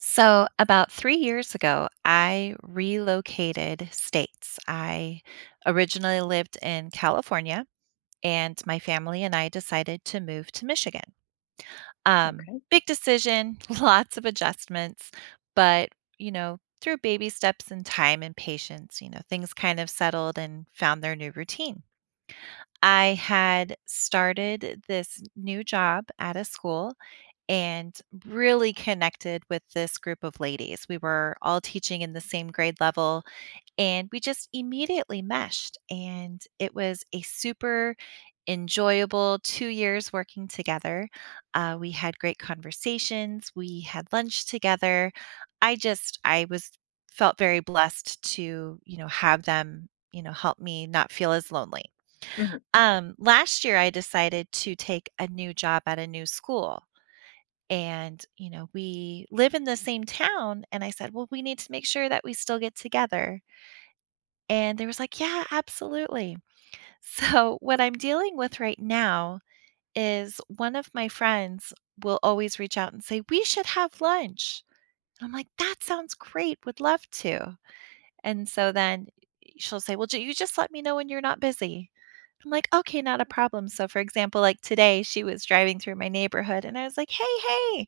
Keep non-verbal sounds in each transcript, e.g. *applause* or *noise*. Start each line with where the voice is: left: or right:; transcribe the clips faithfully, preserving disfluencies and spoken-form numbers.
right: So, about three years ago, I relocated states. I originally lived in California, and my family and I decided to move to Michigan. Um,
left: Okay.
right: big decision, *laughs* lots of adjustments, but you know, through baby steps and time and patience, you know, things kind of settled and found their new routine. I had started this new job at a school and really connected with this group of ladies. We were all teaching in the same grade level, and we just immediately meshed. And it was a super enjoyable two years working together. Uh, we had great conversations, we had lunch together. I just, I was felt very blessed to, you know, have them, you know, help me not feel as lonely.
left: Mhm.
right: Um, last year, I decided to take a new job at a new school, and you know, we live in the same town, and I said, well, we need to make sure that we still get together. And they was like, yeah, absolutely. *laughs* So what I'm dealing with right now is one of my friends will always reach out and say we should have lunch, and I'm like, that sounds great, would love to. And so then she'll say, well, ju- you just let me know when you're not busy. I'm like, okay, not a problem. So, for example, like today, she was driving through my neighborhood and I was like, hey, hey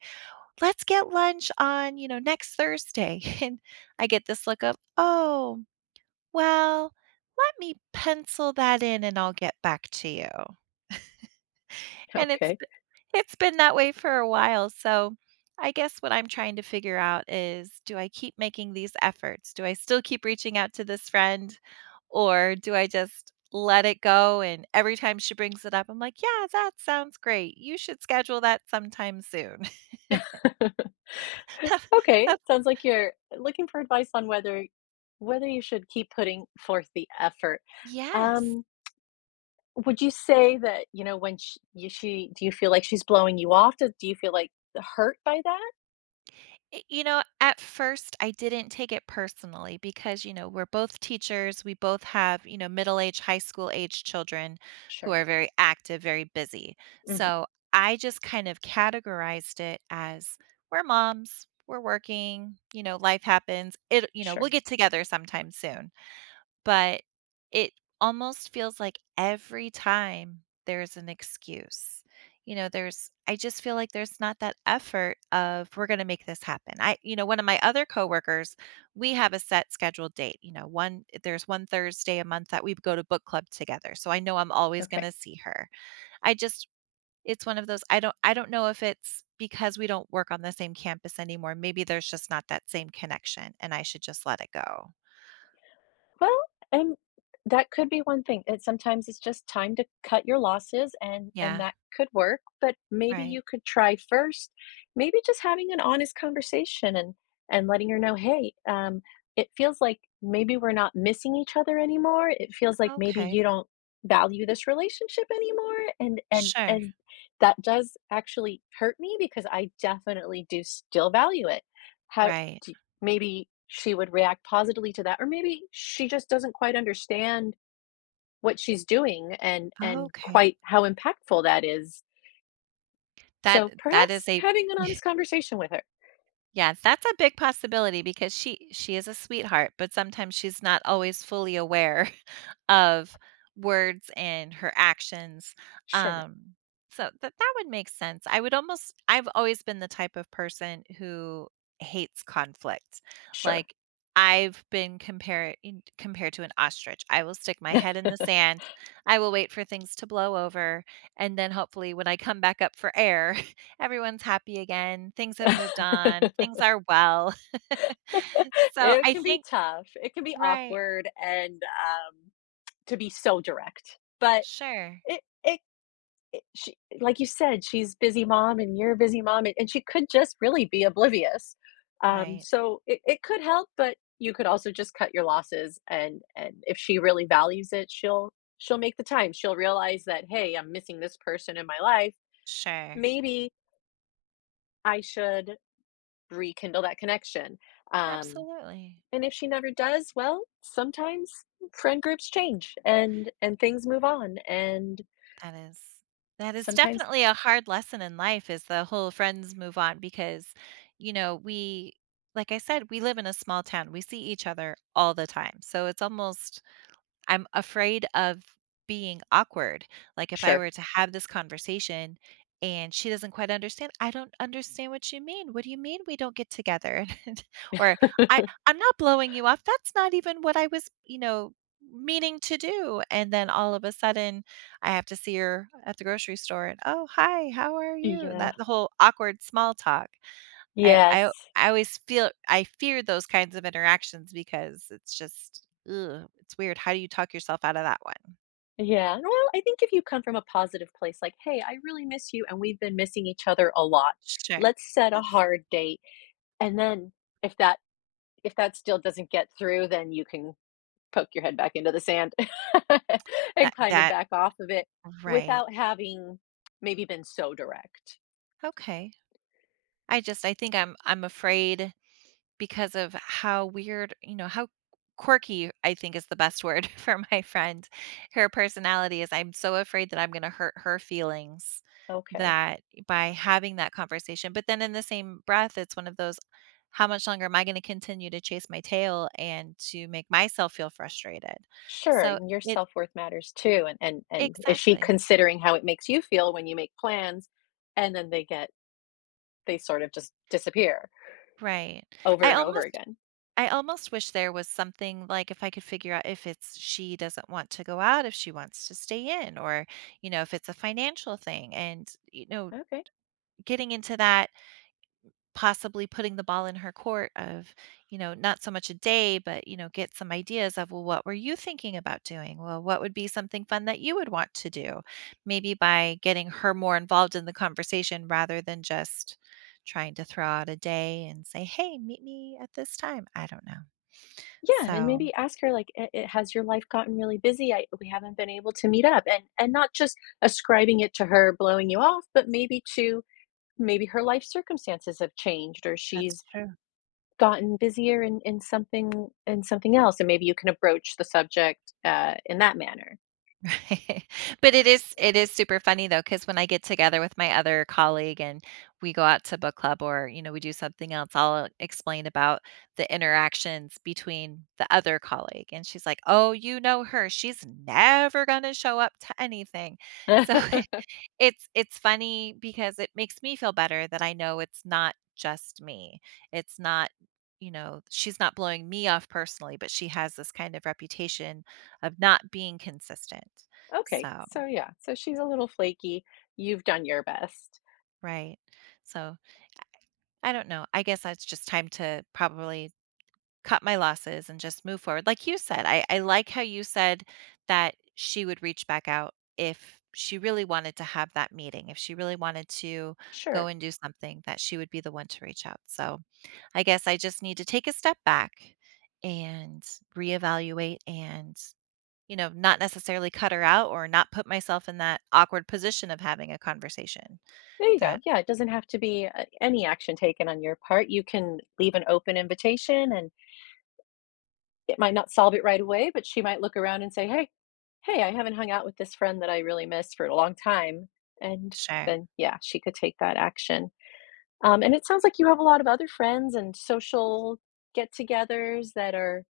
right: let's get lunch on, you know, next Thursday. *laughs* And I get this look of, oh, well, let me pencil that in and I'll get back to you. And it's
left: Okay.
right: b- it's been that way for a while. So I guess what I'm trying to figure out is, do I keep making these efforts? Do I still keep reaching out to this friend, or do I just let it go, and every time she brings it up I'm like, "Yeah, that sounds great. You should schedule that sometime soon."
left: *laughs*
right: *laughs*
left: Okay,
right: That's-
left: sounds like you're looking for advice on whether whether you should keep putting forth the effort.
right: yes.
left: Um, would you say that, you know, when sh you she do you feel like she's blowing you off? Do do you feel, like, hurt by that?
right: Y You know, at first, I didn't take it personally because, you know, we're both teachers. We both have, you know, middle-aged, high school-aged children who
left: Sure.
right: are very active, very busy.
left: Mhm.
right: So, I just kind of categorized it as, we're moms, we're working, you know, life happens. It You know, we'll
left: Sure.
right: get together sometime soon. But it almost feels like every time there's an excuse. You know, there's I just feel like there's not that effort of, we're going to make this happen. I You know, one of my other coworkers, we have a set scheduled date. You know, one there's one Thursday a month that we go to book club together. So I know I'm always going
left: Okay.
right: to see her. I just It's one of those, I don't I don't know if it's because we don't work on the same campus anymore. Maybe there's just not that same connection and I should just let it go.
left: Well, and that could be one thing. It sometimes it's just time to cut your losses, and and
right: Yeah,
left: that could work, but maybe
right: right.
left: you could try first, maybe just having an honest conversation, and and letting her know, "Hey, um, it feels like maybe we're not missing each other anymore. It feels like maybe
right: Okay.
left: you don't value this relationship anymore." And and
right: Sure,
left: and that does actually hurt me, because I definitely do still value it. How
right: right.
left: maybe she would react positively to that, or maybe she just doesn't quite understand what she's doing, and and
right: Okay.
left: quite how impactful that is,
right: That
left: so
right: that is
left: perhaps
right: a
left: having an honest conversation with her.
right: Yeah, that's a big possibility because she she is a sweetheart, but sometimes she's not always fully aware of words and her actions.
left: Sure.
right: Um, so that that would make sense. I would almost I've always been the type of person who hates conflict.
left: Sure.
right: Like, I've been compared compared to an ostrich. I will stick my head in the
left: *laughs*
right: sand. I will wait for things to blow over, and then hopefully when I come back up for air, *laughs* everyone's happy again. Things have moved on. Things are well. *laughs* So
left: It
right: I
left: can be
right: think
left: tough, it can be
right: right.
left: awkward, and um, to be so direct, but
right: Sure.
left: it it it she like you said, she's busy mom and you're a busy mom, and and she could just really be oblivious. Um,
right: Right.
left: so it it could help, but you could also just cut your losses, and and if she really values it, she'll she'll make the time. She'll realize that, "Hey, I'm missing this person in my life.
right: Sure.
left: Maybe I should rekindle that connection." Um,
right: Absolutely.
left: and if she never does, well, sometimes friend groups change, and and things move on, and
right: That is that is
left: sometimes.
right: definitely a hard lesson in life, is the whole friends move on because, you know, we like I said, we live in a small town. We see each other all the time. So it's almost I'm afraid of being awkward. Like, if I
left: Sure.
right: were to have this conversation and she doesn't quite understand, I don't understand what you mean. What do you mean we don't get together? *laughs* Or I
left: *laughs*
right: I'm not blowing you off. That's not even what I was, you know, meaning to do. And then all of a sudden I have to see her at the grocery store and, "Oh, hi. How are you?"
left: Yeah.
right: That The whole awkward small talk. I I
left: Yes.
right: I always feel I fear those kinds of interactions because it's just, ugh, it's weird. How do you talk yourself out of that one?
left: Yeah, well, I think if you come from a positive place, like, "Hey, I really miss you, and we've been missing each other a lot.
right: Sure.
left: Let's set a
right: That's
left: hard date." And then if that if that still doesn't get through, then you can poke your head back into the sand *laughs*
right: that
left: and kind of
right: that
left: back off of it,
right: Right.
left: without having maybe been so direct.
right: Okay. I just I think I'm I'm afraid because of how weird, you know, how quirky, I think is the best word *laughs* for my friend. Her personality is I'm so afraid that I'm going to hurt her feelings
left: Okay.
right: that by having that conversation. But then in the same breath, it's one of those, how much longer am I going to continue to chase my tail and to make myself feel frustrated?
left: Sure,
right: So
left: and your
right: it
left: self-worth matters too, and and and is she
right: Exactly.
left: considering how it makes you feel when you make plans, and then they get they sort of just disappear
right: Right.
left: over
right: I
left: and over
right: almost
left: again.
right: I almost wish there was something, like if I could figure out if it's she doesn't want to go out, if she wants to stay in, or, you know, if it's a financial thing. And, you know,
left: Okay.
right: getting into that, possibly putting the ball in her court of, you know, not so much a day, but, you know, get some ideas of, well, what were you thinking about doing? Well, what would be something fun that you would want to do? Maybe by getting her more involved in the conversation rather than just trying to throw out a day and say, hey, meet me at this time. I don't know.
left: Yeah, and
right: So,
left: maybe ask her like, "I- it, Has your life gotten really busy? I, we haven't been able to meet up," and and not just ascribing it to her blowing you off, but maybe to maybe her life circumstances have changed, or
right: that's
left: she's
right: true. *laughs*
left: gotten busier in in something in something else, and maybe you can approach the subject uh, in that manner.
right: Right. But it is it is super funny though, because when I get together with my other colleague and we go out to book club or, you know, we do something else, I'll explain about the interactions between the other colleague, and she's like, "Oh, you know her. She's never gonna show up to anything." So
left: *laughs*
right: *laughs* It's it's funny because it makes me feel better that I know it's not just me. It's not You know, she's not blowing me off personally, but she has this kind of reputation of not being consistent.
left: Okay,
right: So,
left: so yeah, so she's a little flaky. You've done your best.
right: right. So, I don't know. I guess that's just time to probably cut my losses and just move forward. Like you said, I, I like how you said that she would reach back out if she really wanted to have that meeting, if she really wanted to go
left: Sure.
right: and do something, that she would be the one to reach out. So I guess I just need to take a step back and reevaluate and, you know, not necessarily cut her out or not put myself in that awkward position of having a conversation
left: There you go.
right: that,
left: Yeah, it doesn't have to be uh, any action taken on your part. You can leave an open invitation, and it might not solve it right away, but she might look around and say, "Hey, hey, I haven't hung out with this friend that I really miss for a long time," and
right: sure.
left: then yeah, she could take that action. Um, and it sounds like you have a lot of other friends and social get-togethers that are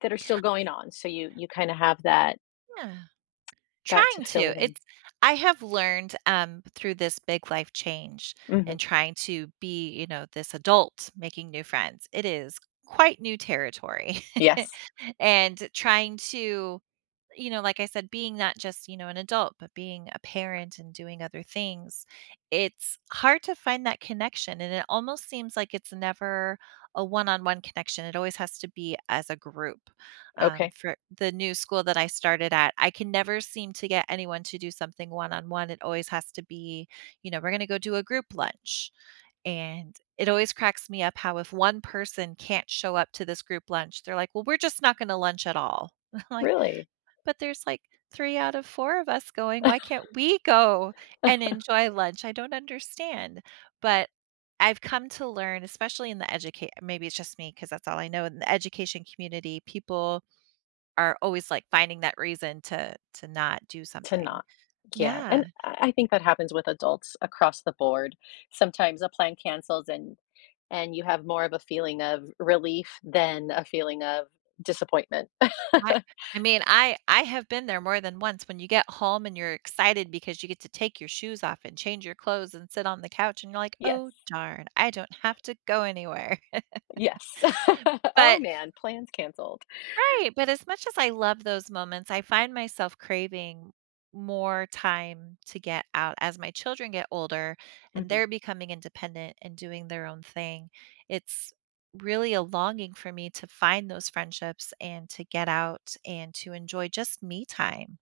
left: that are still going on, so you you kind of have that
right: Yeah.
left: that to
right: Trying
left: fill
right: to.
left: it in.
right: It's I have learned, um, through this big life change and
left: Mhm.
right: trying to be, you know, this adult making new friends. It is quite new territory
left: Yes.
right: *laughs* and trying to, you know, like I said, being not just, you know, an adult, but being a parent and doing other things, it's hard to find that connection. And it almost seems like it's never a one on one connection. It always has to be as a group. Um,
left: Okay.
right: for the new school that I started at, I can never seem to get anyone to do something one on one. It always has to be, you know, we're going to go do a group lunch. And it always cracks me up how if one person can't show up to this group lunch, they're like, well, we're just not going to lunch at all. *laughs* I'm like.
left: Really?
right: But there's like three out of four of us going, why
left: *laughs*
right: can't we go and enjoy lunch? I don't understand. But I've come to learn, especially in the educate maybe it's just me because that's all I know in the education community, people are always like finding that reason to to not do
left: To
right: something.
left: not. Yeah,
right: Yeah.
left: and I I think that happens with adults across the board. Sometimes a plan cancels, and and you have more of a feeling of relief than a feeling of disappointment. *laughs*
right: I I mean, I I have been there more than once when you get home and you're excited because you get to take your shoes off and change your clothes and sit on the couch and you're like,
left: Yes.
right: "Oh darn, I don't have to go anywhere." *laughs*
left: Yes. *laughs* "Oh,
right: But
left: man, plans canceled."
right: right, but as much as I love those moments, I find myself craving more time to get out as my children get older and
left: Mhm.
right: they're becoming independent and doing their own thing. It's really a longing for me to find those friendships and to get out and to enjoy just me time.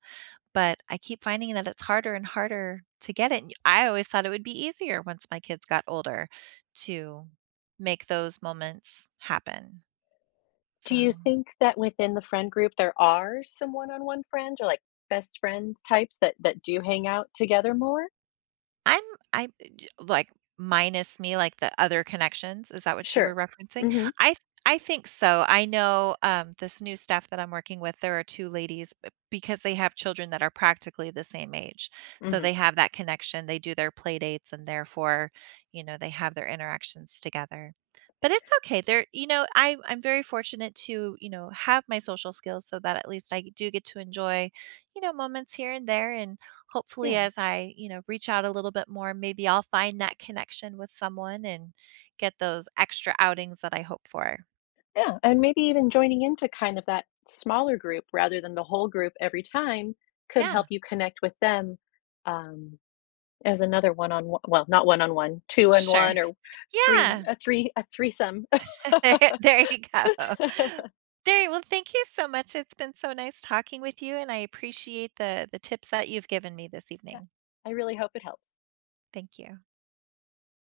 right: But I keep finding that it's harder and harder to get it. And I always thought it would be easier once my kids got older to make those moments happen.
left: Do you
right: So
left: think that within the friend group there are some one-on-one friends, or, like, best friends types that that do hang out together more?
right: I'm I am I like, minus me, like, the other connections, is that what you were
left: Sure.
right: referencing?
left: Mhm.
right: I th I think so. I know, um, this new staff that I'm working with, there are two ladies, b because they have children that are practically the same age, so
left: Mhm.
right: they have that connection, they do their playdates, and therefore, you know, they have their interactions together. But it's okay, they're you know, I I'm very fortunate to, you know, have my social skills so that at least I do get to enjoy, you know, moments here and there, and hopefully
left: Yeah.
right: as I, you know, reach out a little bit more, maybe I'll find that connection with someone and get those extra outings that I hope for.
left: Yeah, and maybe even joining into kind of that smaller group rather than the whole group every time could
right: Yeah.
left: help you connect with them, um, as another one on one. Well, not one on one, two on
right: Sure.
left: one, or three
right: Yeah. *laughs*
left: a three a threesome. *laughs*
right: There there you go. There Well, thank you so much. It's been so nice talking with you, and I appreciate the the tips that you've given me this
left: Yeah,
right: evening.
left: I really hope it helps.
right: Thank you.